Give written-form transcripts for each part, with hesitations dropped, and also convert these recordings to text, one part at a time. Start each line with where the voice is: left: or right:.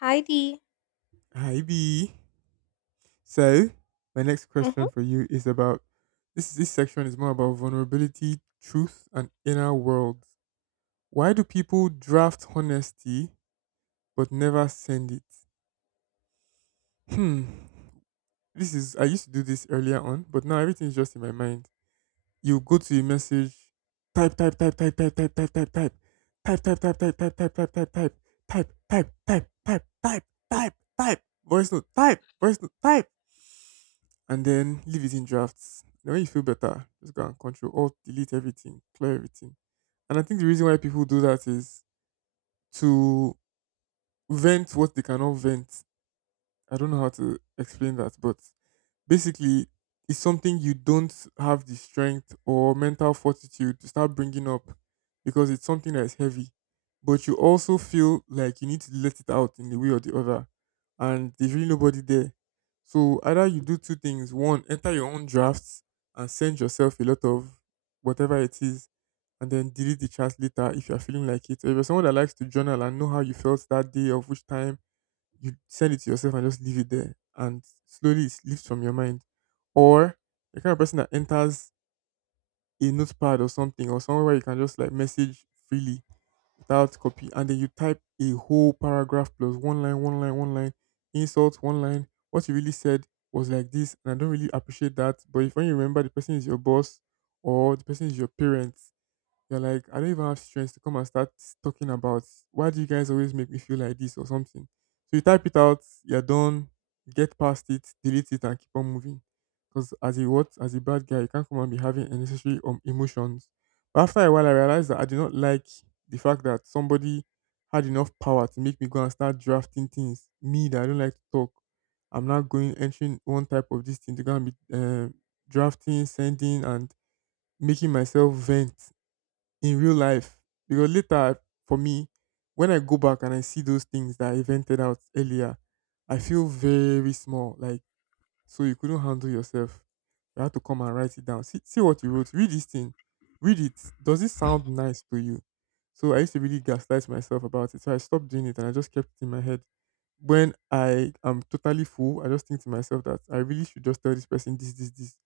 left: Heidi.
right: Hi B. So, my next question for you is about this section is more about vulnerability, truth, and inner worlds. Why do people draft honesty but never send it? Hmm. This is I used to do this earlier on, but now everything is just in my mind. You go to a message, type, type, type, type, type, type, type, type, type, type, type, type, type, type, type, type, type, type, type, type, type, type, type, type, type, voice note, type, voice note, type and then leave it in drafts. Then when you feel better, just go and control alt delete everything, clear everything. And I think the reason why people do that is to vent what they cannot vent. I don't know how to explain that, but basically it's something you don't have the strength or mental fortitude to start bringing up because it's something that's heavy, but you also feel like you need to let it out in the way or the other, and there's really nobody there. So either you do two things: one, enter your own drafts and send yourself a lot of whatever it is and then delete the chats later if you're feeling like it, or if you're someone that likes to journal and know how you felt that day of which time, you send it to yourself and just leave it there and slowly it lifts from your mind. Or the kind of person that enters a notepad or something or somewhere where you can just like message freely without copy, and then you type a whole paragraph plus one line, one line, one line, insult, one line. What you really said was like this and I don't really appreciate that. But if when you remember the person is your boss or the person is your parent, you're like, I don't even have strength to come and start talking about why do you guys always make me feel like this or something. So you type it out, you're done, get past it, delete it, and keep on moving. Because as a what, as a bad guy, you can't come and be having unnecessary emotions. But after a while, I realized that I did not like the fact that somebody had enough power to make me go and start drafting things. Me that I don't like to talk, I'm not going entering one type of this thing to go and be drafting, sending, and making myself vent in real life. Because later, for me, when I go back and I see those things that I vented out earlier, I feel very small. Like, so you couldn't handle yourself. You had to come and write it down. See, see what you wrote. Read this thing. Read it. Does it sound nice to you? So I used to really gaslight myself about it. So I stopped doing it and I just kept it in my head. When I am totally full, I just think to myself that I really should just tell this person this, this, this.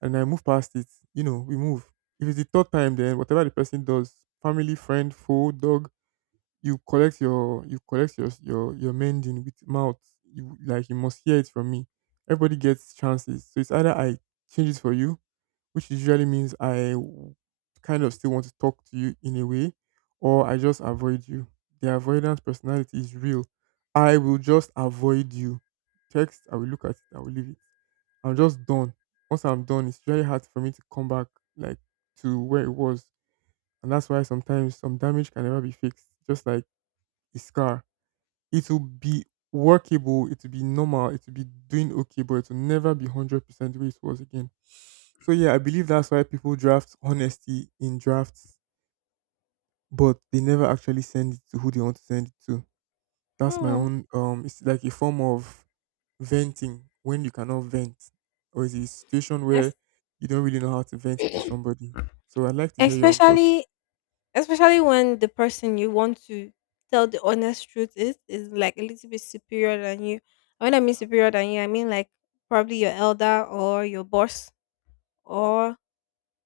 right: And I move past it. You know, we move. If it's the third time, then whatever the person does, family, friend, foe, dog, you collect your your mending with mouth. You like you must hear it from me. Everybody gets chances, so it's either I change it for you, which usually means kind of still want to talk to you in a way, or I just avoid you. The avoidance personality is real. I will just avoid you. Text, I will look at it, I will leave it. I'm just done. Once I'm done, it's really hard for me to come back, like, to where it was. And that's why sometimes some damage can never be fixed. Just like a scar. It will be workable, it will be normal, it will be doing okay, but it will never be 100% the way it was again. So, yeah, I believe that's why people draft honesty in drafts, but they never actually send it to who they want to send it to. That's my
left: Mhm.
right: own, it's like a form of venting when you cannot vent, or is it a situation where
left: Es-
right: you don't really know how to vent it to somebody. So, I'd like to hear your own thoughts.
left: especially when the person you want to tell the honest truth is like a little bit superior than you. And when I mean
right: Exactly.
left: superior than you, I mean like probably your elder or your boss or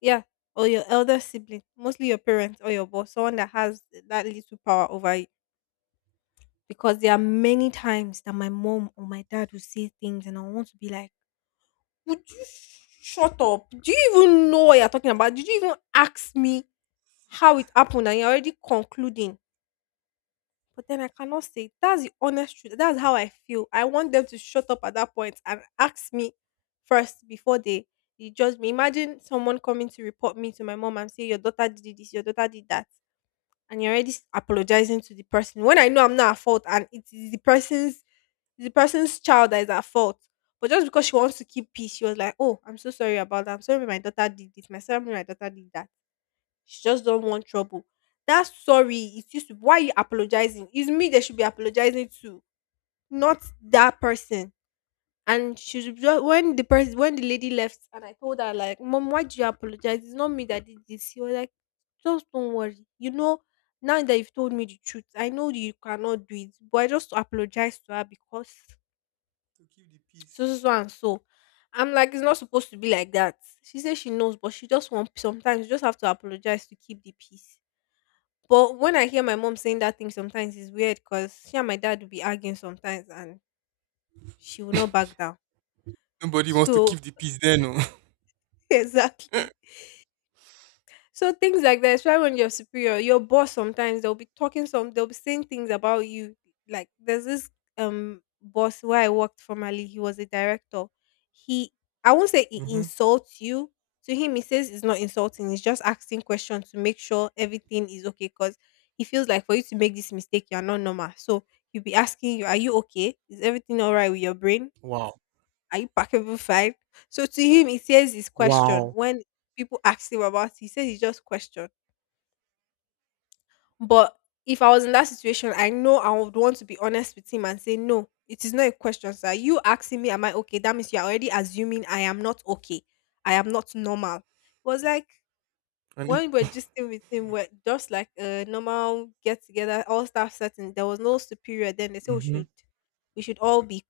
left: yeah, or your elder sibling, mostly your parents or your boss, someone that has that little power over you. Because there are many times that my mom or my dad will say things and I want to be like, would you shut up? Do you even know what you're talking about? Did you even ask me how it happened and you're already concluding? But then I cannot say. That's the honest truth. That's how I feel. I want them to shut up at that point and ask me first before they judge me. Imagine someone coming to report me to my mom and say, your daughter did this, your daughter did that. And you're already apologizing to the person when I know I'm not at fault and it is the person's child that is at fault. But just because she wants to keep peace, she was like, "Oh, I'm so sorry about that. I'm sorry my daughter did this. My sorry my daughter did that." She just don't want trouble. That sorry is used to, why are you apologizing? It's me that should be apologizing to, not that person. And she should just when the person when the lady left and I told her like, "Mom, why do you apologize? It's not me that did this." She was like, "Just don't worry. You know." Now that you've told me the truth, I know you cannot do it, but I just apologize to her because
right: To keep the
left: so
right: peace.
left: so so and so. I'm like, it's not supposed to be like that. She says she knows, but she just won't. Sometimes you just have to apologize to keep the peace. But when I hear my mom saying that thing, sometimes it's weird because she and my dad will be arguing sometimes, and she will not back down.
right: Nobody wants to
left: So
right: keep the peace there, no?
left: exactly. So things like that, especially when you're superior, your boss sometimes they'll be talking some they'll be saying things about you. Like there's this boss where I worked formerly, he was a director. He, I won't say he
right: hmm.
left: insults you. To him, he says it's not insulting, it's just asking questions to make sure everything is okay. Cause he feels like for you to make this mistake, you're not normal. So he'll be asking you, are you okay? Is everything all right with your brain?
right: Wow.
left: Are you packable fine? So to him, he says his question.
right: Wow.
left: When people ask him about it, he says it's just question, but if I was in that situation, I know I would want to be honest with him and say, no, it is not a question, sir. You asking me, am I okay? That means you're already assuming I am not okay. I am not normal. It was like
right: And it,
left: when we were just with him, we're just like a normal get together, all staff setting. There was no superior then. They say
right: mm-hmm,
left: we should all be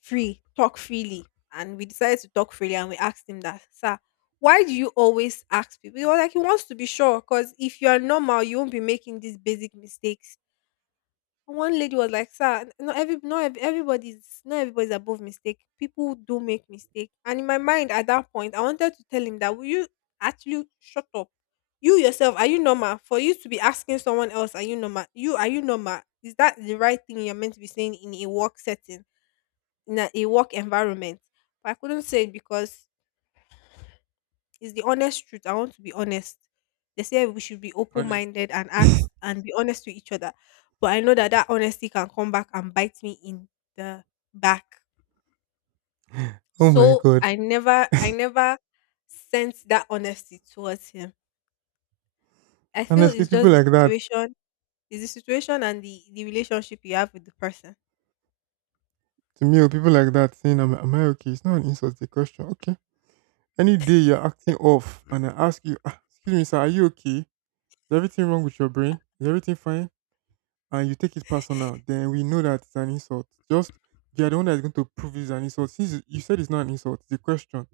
left: free, talk freely. And we decided to talk freely and we asked him that, sir, why do you always ask people? He was like, he wants to be sure because if you are normal, you won't be making these basic mistakes. And one lady was like, sir, not ev- everybody's not everybody's above mistake. People do make mistake. And in my mind at that point, I wanted to tell him that will you actually shut up? You yourself, are you normal? For you to be asking someone else, are you normal? You are you normal? Is that the right thing you're meant to be saying in a work setting? In a work environment. But I couldn't say it because it's the honest truth. I want to be honest. They say we should be open
right: honestly,
left: minded and ask and be honest with each other. But I know that that honesty can come back and bite me in the back.
right: oh my
left: So
right: god.
left: I never sent that honesty towards him. I feel
right: Honestly,
left: it's
right: people
left: just the
right: like that,
left: situation, it's the situation and the relationship you have with the person.
right: to me, or people like that saying, am I okay? It's not an insult, it's a question. Okay. Any day you're acting off and I ask you, "Ah, excuse me, sir, are you okay? Is everything wrong with your brain? Is everything fine?" And you take it personal, then we know that it's an insult. Just you're the one that's going to prove it's an insult. Since you said it's not an insult, it's a question.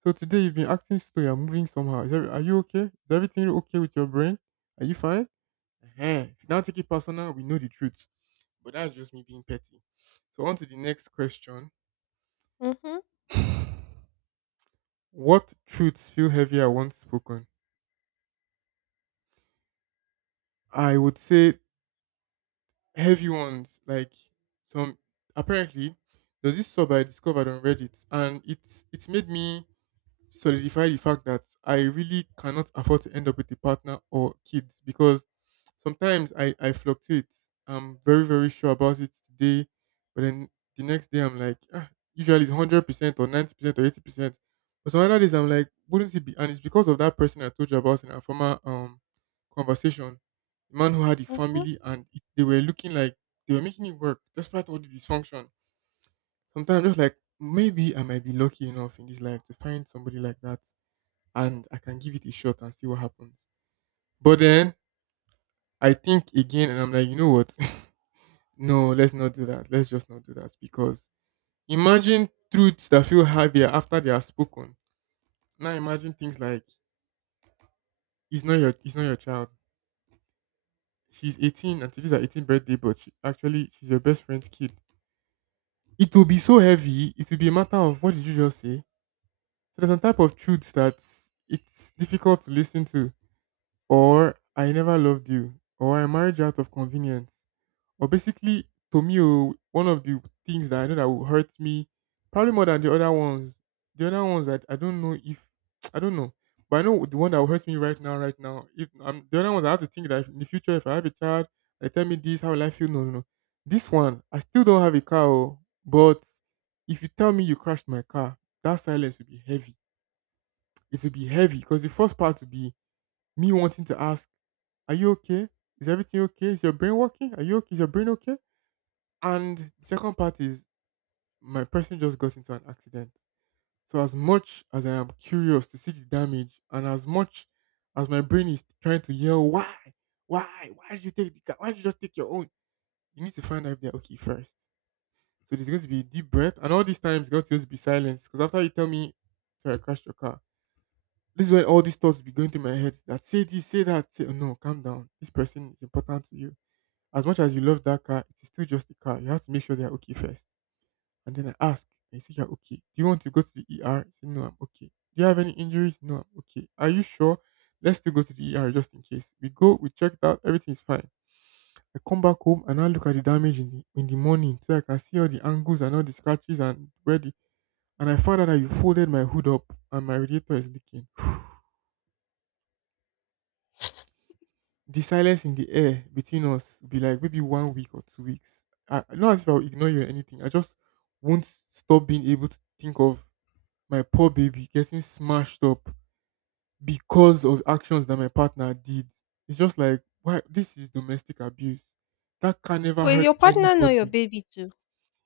right: So today you've been acting slow, you're moving somehow. Is every, are you okay? Is everything okay with your brain? Are you fine? Huh? If you don't take it personal, we know the truth. But that's just me being petty. So on to the next question.
left: Mm-hmm,
right: What truths feel heavier once spoken? I would say heavy ones, like some apparently there's this sub I discovered on Reddit and it's made me solidify the fact that I really cannot afford to end up with a partner or kids because sometimes I fluctuate. I'm very, very sure about it today, but then the next day I'm like, ah, usually it's 100% or 90% or 80%. But some other days I'm like, wouldn't it be? And it's because of that person I told you about in our former conversation, the man who had a
left: mm-hmm.
right: family and it, they were looking like they were making it work despite all the dysfunction. Sometimes I'm just like, maybe I might be lucky enough in this life to find somebody like that and I can give it a shot and see what happens. But then I think again and I'm like, you know what? no, let's not do that. Let's just not do that because imagine truths that feel heavier after they are spoken. Now imagine things like it's not your child. She's 18 and today's her 18th birthday, but she, actually she's your best friend's kid. It will be so heavy. It will be a matter of what did you just say. So there's a type of truths that it's difficult to listen to. Or I never loved you, or I married you out of convenience, or basically to me, oh, one of the things that I know that will hurt me, probably more than the other ones. The other ones that I don't know if I don't know, but I know the one that will hurt me right now, right now. If the other ones, I have to think that if, in the future, if I have a child, they tell me this, how will I feel? No, no, no. This one, I still don't have a car, oh, but if you tell me you crashed my car, that silence will be heavy. It will be heavy because the first part will be me wanting to ask, are you okay? Is everything okay? Is your brain working? Are you okay? Is your brain okay? And the second part is my person just got into an accident. So as much as I am curious to see the damage, and as much as my brain is trying to yell, why did you take the car? Why did you just take your own? You need to find out if they're okay first. So there's going to be a deep breath, and all this time it's going to just be silence. Because after you tell me, sorry, I crashed your car, this is when all these thoughts will be going through my head. That say this, say that, say oh, no, calm down. This person is important to you. As much as you love that car, it is still just a car. You have to make sure they are okay first. And then I ask, and you say you're okay. Do you want to go to the ER? You say, no, I'm okay. Do you have any injuries? No, I'm okay. Are you sure? Let's still go to the ER just in case. We go, we checked out, everything is fine. I come back home and I look at the damage in the morning so I can see all the angles and all the scratches and where the and I found out that you folded my hood up and my radiator is leaking. the silence in the air between us will be like maybe 1 week or 2 weeks. I, not as if I'll ignore you or anything. I just won't stop being able to think of my poor baby getting smashed up because of actions that my partner did. It's just like, why? This is domestic abuse. That can never
left: But is your
right: hurt
left: partner not your
right: anybody.
left: baby too?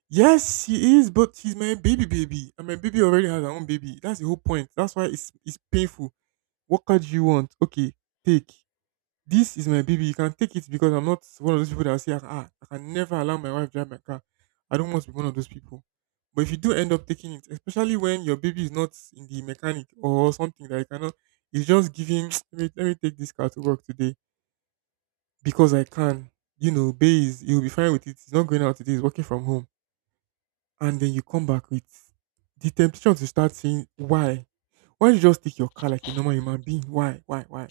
right: Yes, he is, but he's my baby baby. And my baby already has her own baby. That's the whole point. That's why it's painful. What card do you want? Okay, take. This is my baby. You can take it because I'm not one of those people that will say, ah, ah, I can never allow my wife drive my car. I don't want to be one of those people. But if you do end up taking it, especially when your baby is not in the mechanic or something that you cannot, it's just giving, let me take this car to work today because I can. You know, Bay is, he'll be fine with it. He's not going out today. He's working from home. And then you come back with the temptation to start saying, why? Why don't you just take your car like a normal human being? Why? Why? Why?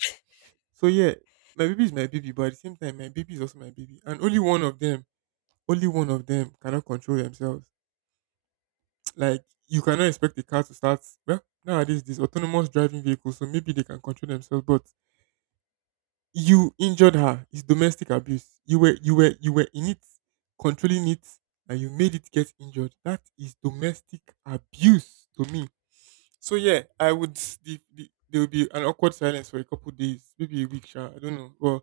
right: So yeah, my baby is my baby, but at the same time, my baby is also my baby, and only one of them, only one of them cannot control themselves. Like you cannot expect the car to start. Well, nowadays these autonomous driving vehicles, so maybe they can control themselves. But you injured her. It's domestic abuse. You were in it, controlling it, and you made it get injured. That is domestic abuse to me. So yeah, I would. There will be an awkward silence for a couple days, maybe a week. Sure, I don't know. But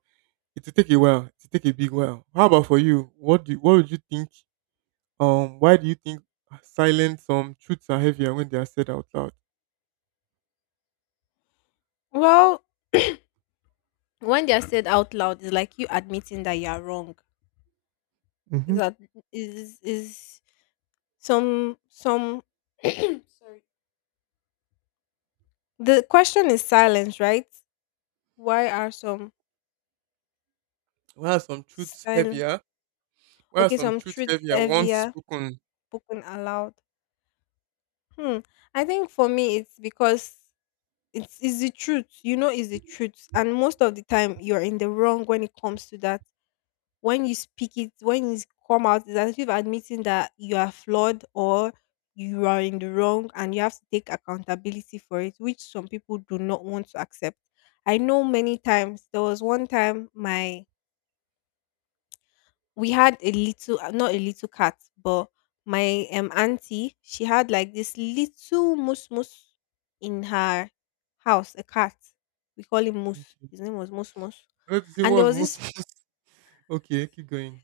right: it will take a while. It will take a big while. How about for you? What would you think? Why do you think silent some truths are heavier when they are said out loud?
left: Well, when they are said out loud, it's like you admitting that you are wrong. Is
right: Hmm.
left: that is some sorry, the question is silence, right? Why are some
right: Why are some truths
left: silent?
right: heavier? Why are
left: Okay,
right: some
left: some
right: truths
left: truth
right: heavier once
left: heavier
right: spoken?
left: spoken aloud. hmm I think for me it's because it's the truth, you know it's the truth, and most of the time you're in the wrong when it comes to that. When you speak it, when it's come out, it's as if admitting that you are flawed or you are in the wrong and you have to take accountability for it, which some people do not want to accept. I know many times there was one time my we had a little not a little cat, but my auntie, she had like this little moose moose in her house, a cat. We call him moose.
right: Okay.
left: His name was Moose Moose.
right: Let's see
left: And
right: what's most. Okay, keep going.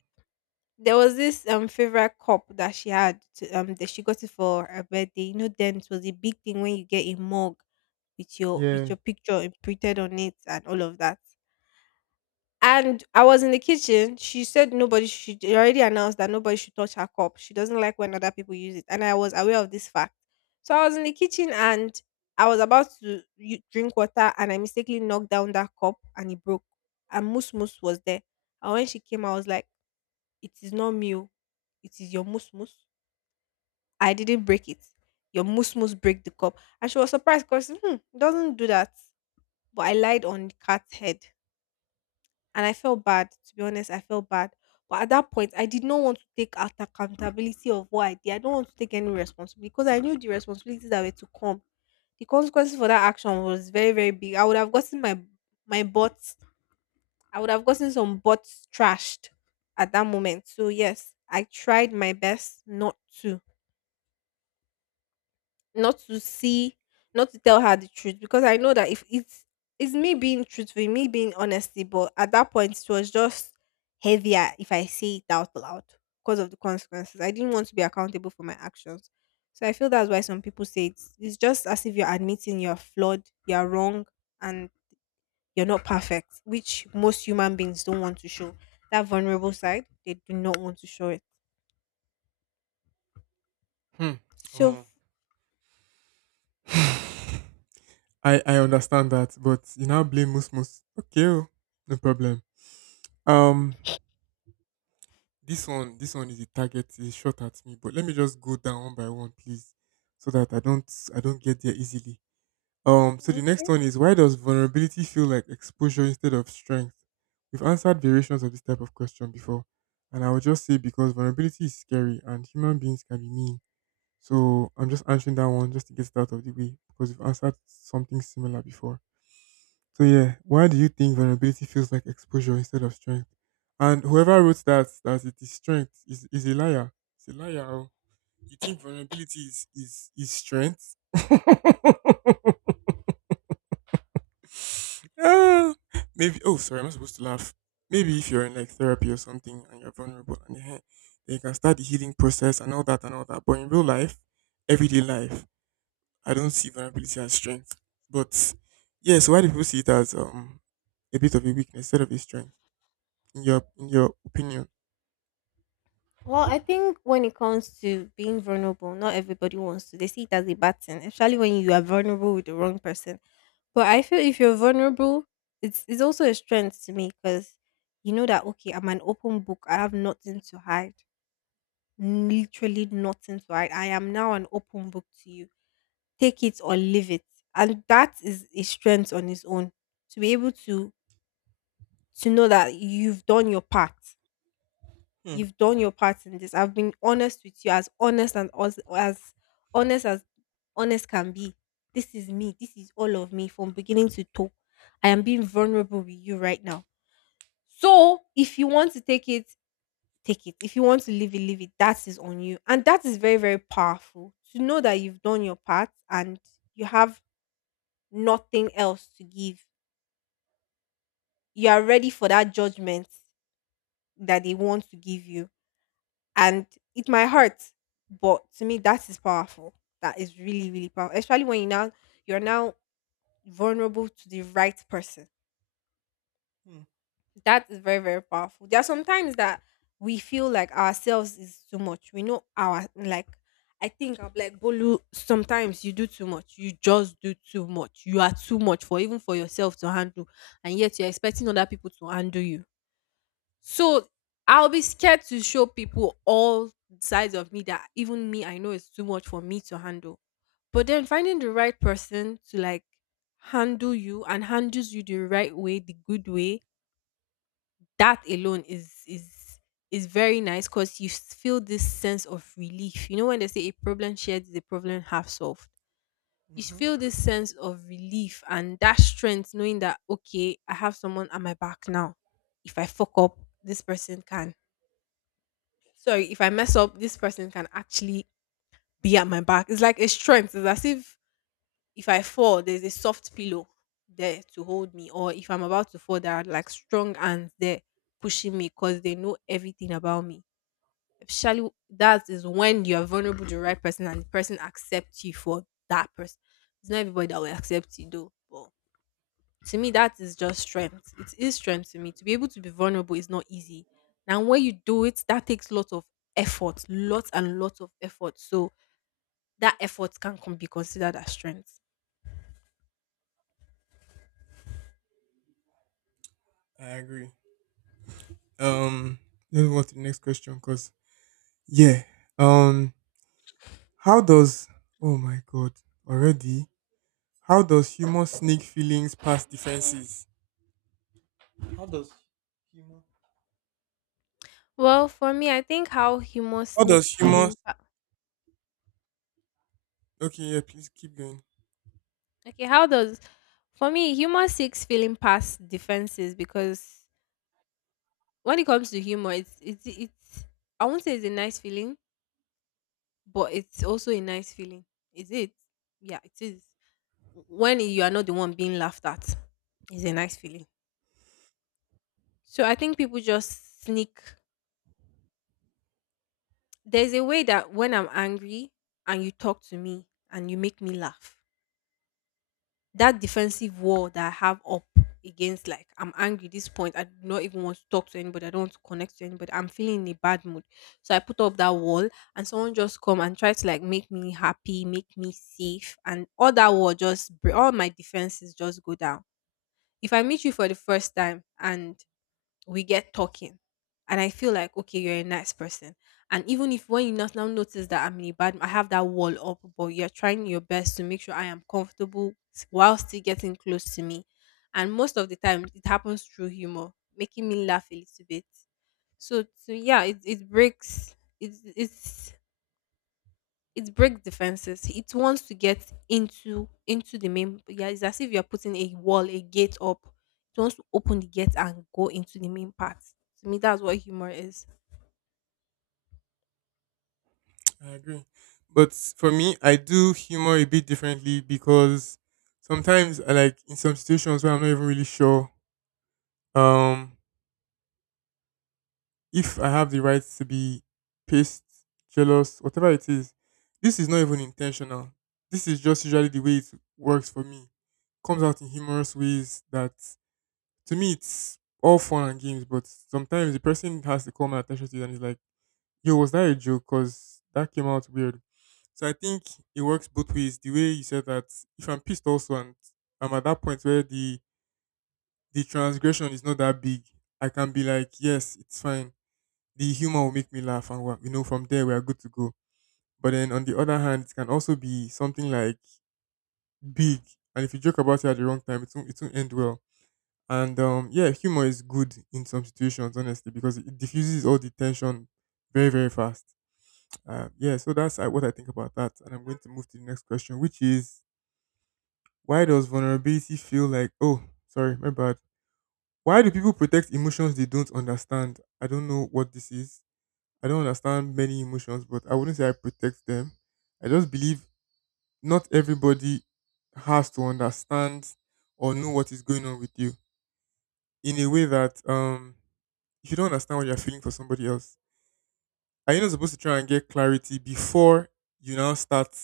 left: there was this favorite cup that she that she got it for her birthday. You know, then it was a big thing when you get a mug with
right: Yeah.
left: your picture imprinted on it and all of that. And I was in the kitchen. She said nobody should. She already announced that nobody should touch her cup. She doesn't like when other people use it, and I was aware of this fact. So I was in the kitchen and I was about to drink water, and I mistakenly knocked down that cup, and it broke. And Moose Moose was there. And when she came, I was like. It is not me oh, it is your musmus. I didn't break it. Your musmus break the cup. And she was surprised because hmm, it doesn't do that. But I lied on the cat's head. And I felt bad. To be honest, I felt bad. But at that point, I did not want to take out accountability of what I did. I don't want to take any responsibility because I knew the responsibilities that were to come. The consequences for that action was very, very big. I would have gotten my butt, I would have gotten some bots trashed at that moment. So yes, I tried my best to not to see not to tell her the truth because I know that if it's me being truthful, me being honesty, but at that point it was just heavier if I say it out loud because of the consequences. I didn't want to be accountable for my actions. So I feel that's why some people say it's just as if you're admitting you're flawed, you're wrong, and you're not perfect, which most human beings don't want to show. That vulnerable side, they do not want to show it.
right: Hmm. Come
left: So, f-
right: on. I understand that, but you now blame Musmus. Okay, oh, no problem. Um, this one is a target, is shot at me. But let me just go down one by one, please, so that I don't get there easily. So the next
left: okay.
right: one is, why does vulnerability feel like exposure instead of strength? We've answered variations of this type of question before, and I would just say because vulnerability is scary and human beings can be mean. So I'm just answering that one just to get it out of the way because we've answered something similar before. So yeah, why do you think vulnerability feels like exposure instead of strength? And whoever wrote that that it is strength is a liar. It's a liar. Oh. You think vulnerability is strength? Ah, maybe. Oh, sorry, I'm not supposed to laugh. Maybe if you're in like therapy or something and you're vulnerable and then you can start the healing process and all that and all that. But in real life, everyday life, I don't see vulnerability as strength. But yeah, so why do people see it as a bit of a weakness instead of a strength? In your opinion.
left: Well, I think when it comes to being vulnerable, not everybody wants to. They see it as a bad thing, especially when you are vulnerable with the wrong person. But I feel if you're vulnerable, it's also a strength to me because you know that okay, I'm an open book. I have nothing to hide. Literally nothing to hide. I am now an open book to you, take it or leave it. And that is a strength on its own to be able to know that you've done your part.
right: Hmm.
left: You've done your part in this. I've been honest with you, as honest as honest as honest can be. This is me. This is all of me from beginning to toe. I am being vulnerable with you right now. So if you want to take it, take it. If you want to leave it, leave it. That is on you. And that is very, very powerful to know that you've done your part and you have nothing else to give. You are ready for that judgment that they want to give you. And it might hurt, but to me, that is powerful. That is really, really powerful. Especially when you're now vulnerable to the right person.
right: Hmm.
left: That is very, very powerful. There are sometimes that we feel like ourselves is too much. We know our like I think I'm like Bolu. Sometimes you do too much. You just do too much. You are too much for even for yourself to handle, and yet you're expecting other people to handle you. So I'll be scared to show people all sides of me that even me, I know it's too much for me to handle. But then finding the right person to like handle you and handles you the right way, the good way, that alone is is very nice because you feel this sense of relief. You know when they say a problem shared is a problem half solved. You
right: Mm-hmm.
left: feel this sense of relief and that strength knowing that okay, I have someone at my back now. If I fuck up, this person can So if I mess up, this person can actually be at my back. It's like a strength. It's as if I fall, there's a soft pillow there to hold me. Or if I'm about to fall, there are like strong hands there pushing me because they know everything about me. Especially that is when you are vulnerable to the right person and the person accepts you for that person. It's not everybody that will accept you though. But to me that is just strength, it is strength to me. To be able to be vulnerable is not easy, and when you do it, that takes lots of effort, lots and lots of effort. So that effort can be considered as strength.
right: I agree. Um, let's move on to the next question because yeah. Um, how does, oh my god, already? How does humor sneak feelings past defenses?
left: Well, for me, I think how humor
right: How does
left: sneaks
right: humor?
left: feeling. Pa-
right: Okay, yeah. Please keep going.
left: Okay, how does, for me, humor sneaks feeling past defenses because when it comes to humor, it's I won't say it's a nice feeling, but it's also a nice feeling. Is it? Yeah, it is. When you are not the one being laughed at is a nice feeling. So I think people just sneak. There's a way that when I'm angry and you talk to me and you make me laugh, that defensive wall that I have up against, like I'm angry at this point, I do not even want to talk to anybody, I don't want to connect to anybody, I'm feeling in a bad mood. So I put up that wall and someone just come and try to like make me happy, make me safe, and all that wall just, all my defenses just go down. If I meet you for the first time and we get talking and I feel like okay, you're a nice person, and even if when you not now notice that I'm in a bad, I have that wall up but you're trying your best to make sure I am comfortable while still getting close to me, and most of the time it happens through humor, making me laugh a little bit, so yeah, it breaks it's it breaks defenses. It wants to get into the main. Yeah, it's as if you are putting a wall, a gate up. It wants to open the gate and go into the main part. To me, that's what humor is.
right: I agree. But for me, I do humor a bit differently because sometimes I like in some situations where I'm not even really sure. Um, if I have the right to be pissed, jealous, whatever it is, this is not even intentional. This is just usually the way it works for me. Comes out in humorous ways that to me it's all fun and games, but sometimes the person has to call my attention to it and is like, yo, was that a joke? Because that came out weird. So I think it works both ways. The way you said that, if I'm pissed also and I'm at that point where the transgression is not that big, I can be like, yes, it's fine, the humor will make me laugh and you know, from there we are good to go. But then on the other hand, it can also be something like big, and if you joke about it at the wrong time, it won't end well. And yeah, humor is good in some situations honestly because it diffuses all the tension very, very fast. Yeah, so that's what I think about that, and I'm going to move to the next question, which is, why does vulnerability feel like, oh, sorry, my bad, why do people protect emotions they don't understand? I don't know what this is. I don't understand many emotions, but I wouldn't say I protect them. I just believe not everybody has to understand or know what is going on with you in a way that if you don't understand what you're feeling for somebody else, are you not supposed to try and get clarity before you now start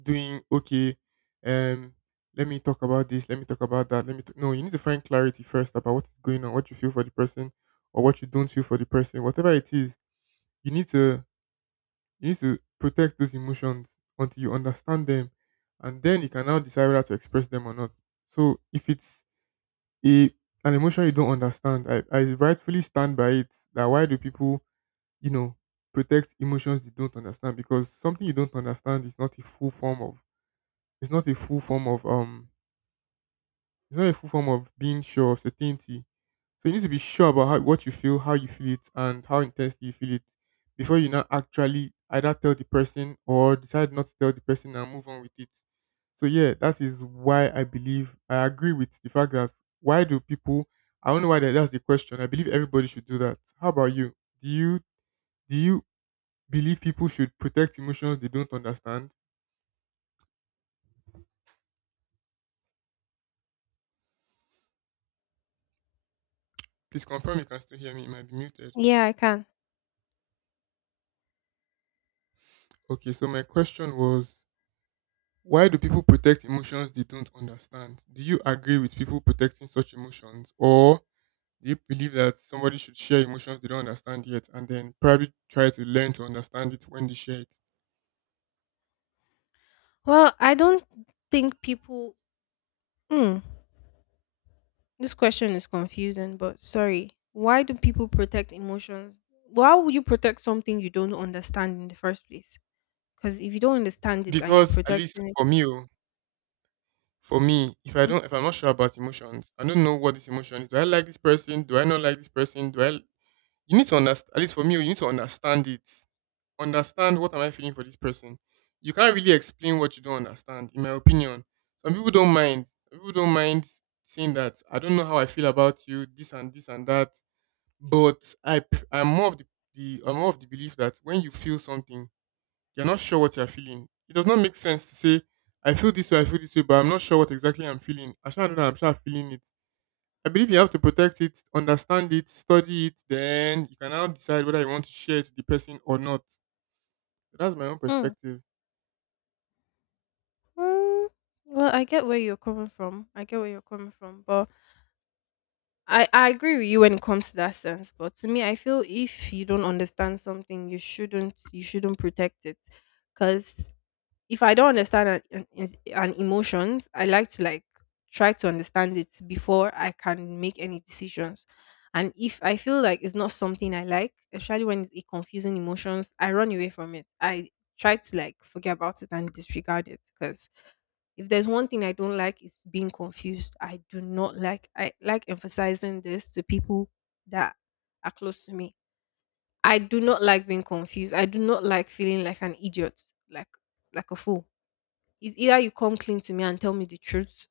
right: doing, okay, um let me talk about this, let me talk about that, let me talk. No, you need to find clarity first about what is going on, what you feel for the person or what you don't feel for the person, whatever it is, you need to you need to protect those emotions until you understand them, and then you can now decide whether to express them or not. So if it's a, an emotion you don't understand, I rightfully stand by it. That, why do people, you know, protect emotions they don't understand? Because something you don't understand is not a full form of, it's not a full form of it's not a full form of being sure of certainty. So you need to be sure about how, what you feel, how you feel it, and how intensely you feel it before you now actually either tell the person or decide not to tell the person and move on with it. So yeah, that is why I believe, I agree with the fact that, why do people? I don't know why, that, that's the question. I believe everybody should do that. How about you? Do you do you believe people should protect emotions they don't understand? Please confirm you can still hear me. It might be muted.
left: Yeah, I can.
right: Okay, so my question was, why do people protect emotions they don't understand? Do you agree with people protecting such emotions, or do you believe that somebody should share emotions they don't understand yet, and then probably try to learn to understand it when they share it?
left: Well, I don't think people. Mm, this question is confusing, but sorry. Why do people protect emotions? Why would you protect something you don't understand in the first place? Because if you don't understand it and you're
right: Because at least
left: protecting it,
right: for me, oh, for me, if I'm not sure about emotions, I don't know what this emotion is. Do I like this person? Do I not like this person? Do I? You need to understand. At least for me, oh, you need to understand it. Understand what am I feeling for this person. You can't really explain what you don't understand, in my opinion. Some people don't mind. Some people don't mind saying that I don't know how I feel about you, this and this and that. But I'm more of the I'm more of the belief that when you feel something, you're not sure what you're feeling. It does not make sense to say I feel this way, I feel this way, but I'm not sure what exactly I'm feeling. I sure don't I'm sure feeling it. I believe you have to protect it, understand it, study it, then you can now decide whether you want to share it with the person or not. That's my own
left: Mhm.
right: perspective.
left: Mm, well, I get where you're coming from. I get where you're coming from, but I agree with you when it comes to that sense. But to me, I feel if you don't understand something, you shouldn't protect it, because if I don't understand an emotions, I like to like try to understand it before I can make any decisions. And if I feel like it's not something I like, especially when it's it confusing emotions, I run away from it. I try to like forget about it and disregard it because if there's one thing I don't like is being confused. I do not like, I like emphasizing this to people that are close to me. I do not like being confused. I do not like feeling like an idiot, like like a fool. It's either you come clean to me and tell me the truth,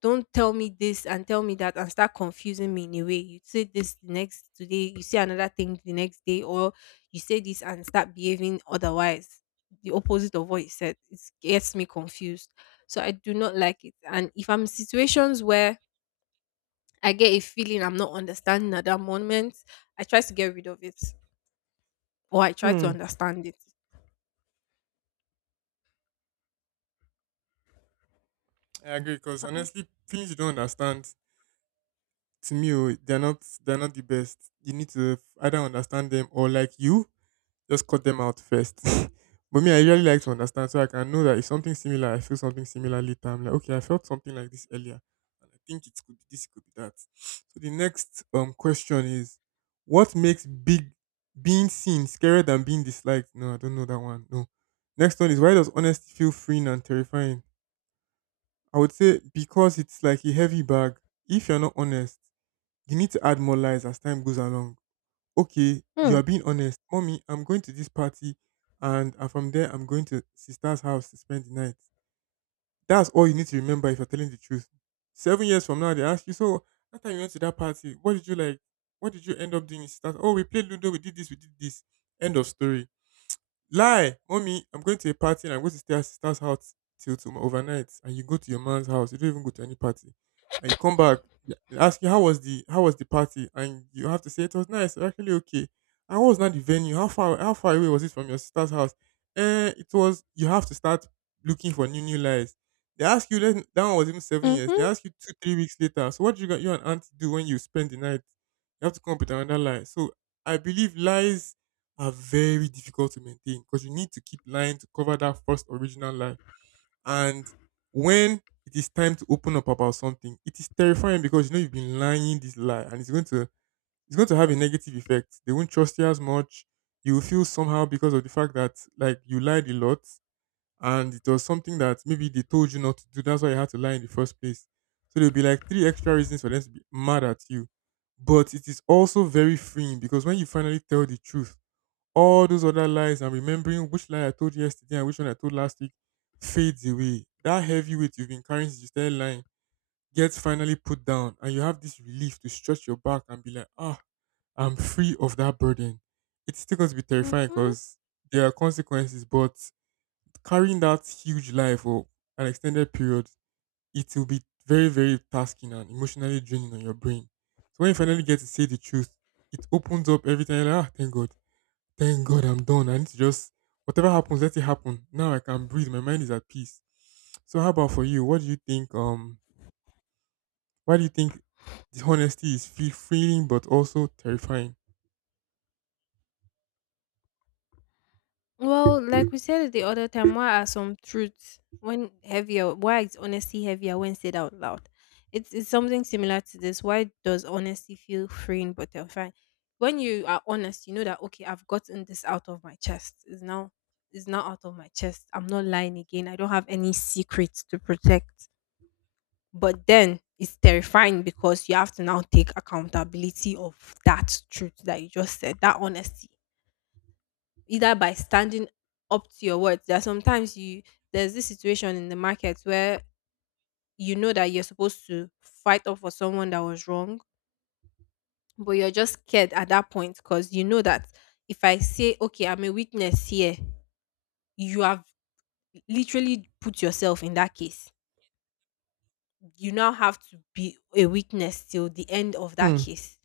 left: don't tell me this and tell me that and start confusing me in a way. You say this the next today, you say another thing the next day, or you say this and start behaving otherwise, the opposite of what you said. It gets me confused. So I do not like it. And if I'm in situations where I get a feeling I'm not understanding at that moment, I try to get rid of it or I try to
right: Hmm.
left: understand it.
right: I agree because honestly, things you don't understand to me, oh, they're not, they're not the best. You need to either understand them or like you just cut them out first. But me, I really like to understand so I can know that if something similar, I feel something similar later, I'm like, okay, I felt something like this earlier, and I think it could be this, it could be that. So the next question is, what makes big, being seen scarier than being disliked? No, I don't know that one. No. Next one is, why does honesty feel freeing and terrifying? I would say because it's like a heavy bag, if you're not honest, you need to add more lies as time goes along. Okay, you
left: Mm.
right: are being honest. Mommy, I'm going to this party and from there I'm going to sister's house to spend the night. That's all you need to remember if you're telling the truth. 7 years from now, they ask you, so that time you went to that party, what did you like? What did you end up doing in sister's? Oh, we played Ludo, we did this, we did this. End of story. Lie, mommy, I'm going to a party and I'm going to stay at sister's house till tomorrow overnight. And you go to your man's house. You don't even go to any party. And you come back, they ask you, how was the, how was the party, and you have to say it was nice, actually okay. And what was not the venue? How far away was it from your sister's house? Eh, it was. You have to start looking for new lies. They ask you, let that one was even 7 years. They
left: Mm-hmm.
right: ask you 2, 3 weeks later. So what do you got you and aunt do when you spend the night? You have to come up with another lie. So I believe lies are very difficult to maintain because you need to keep lying to cover that first original lie. And when it is time to open up about something, it is terrifying because you know you've been lying this lie and it's going to have a negative effect. They won't trust you as much. You will feel somehow because of the fact that like you lied a lot and it was something that maybe they told you not to do. That's why you had to lie in the first place. So there'll be like three extra reasons for them to be mad at you. But it is also very freeing because when you finally tell the truth, all those other lies and remembering which lie I told yesterday and which one I told last week fades away. That heavy weight you've been carrying since you started lying gets finally put down, and you have this relief to stretch your back and be like, ah, I'm free of that burden. It's still going to be terrifying
left: Mm-hmm.
right: because there are consequences, but carrying that huge lie for an extended period, it will be very, very tasking and emotionally draining on your brain. So when you finally get to say the truth, it opens up everything. You're like, ah, thank God. Thank God I'm done. I need to just, whatever happens, let it happen. Now I can breathe. My mind is at peace. So how about for you? What do you think? Why do you think dishonesty is feel freeing but also terrifying?
left: Well, like we said the other time, why are some truths when heavier? Why is honesty heavier when said out loud? It's something similar to this. Why does honesty feel freeing but terrifying? When you are honest, you know that okay, I've gotten this out of my chest. It's now out of my chest. I'm not lying again. I don't have any secrets to protect. But then it's terrifying because you have to now take accountability of that truth that you just said, that honesty, either by standing up to your words. There are sometimes you There's this situation in the market where you know that you're supposed to fight up for someone that was wrong, but you're just scared at that point because you know that if I say, okay, I'm a witness here, you have literally put yourself in that case. You now have to be a witness till the end of that
right: Hmm.
left: case.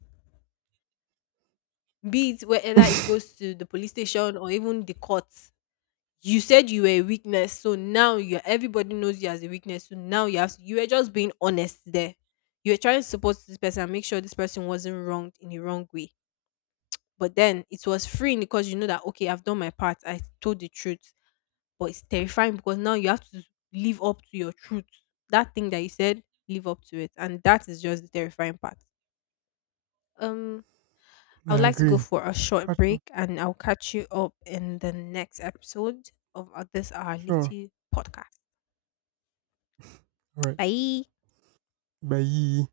left: Be it whether it goes to the police station or even the courts, you said you were a weakness, so now you, everybody knows you as a weakness. So now you have, you were just being honest there. You were trying to support this person and make sure this person wasn't wronged in the wrong way. But then it was freeing because you know that okay, I've done my part, I told the truth. But it's terrifying because now you have to live up to your truth. That thing that you said, live up to it. And that is just the terrifying part. Um I would
right: I
left: like to go
right: agree.
left: for a short
right: Catch up.
left: break and I'll catch you up in the next episode of this our
right: Sure.
left: little podcast.
right: All right.
left: 拜。
right: Bye.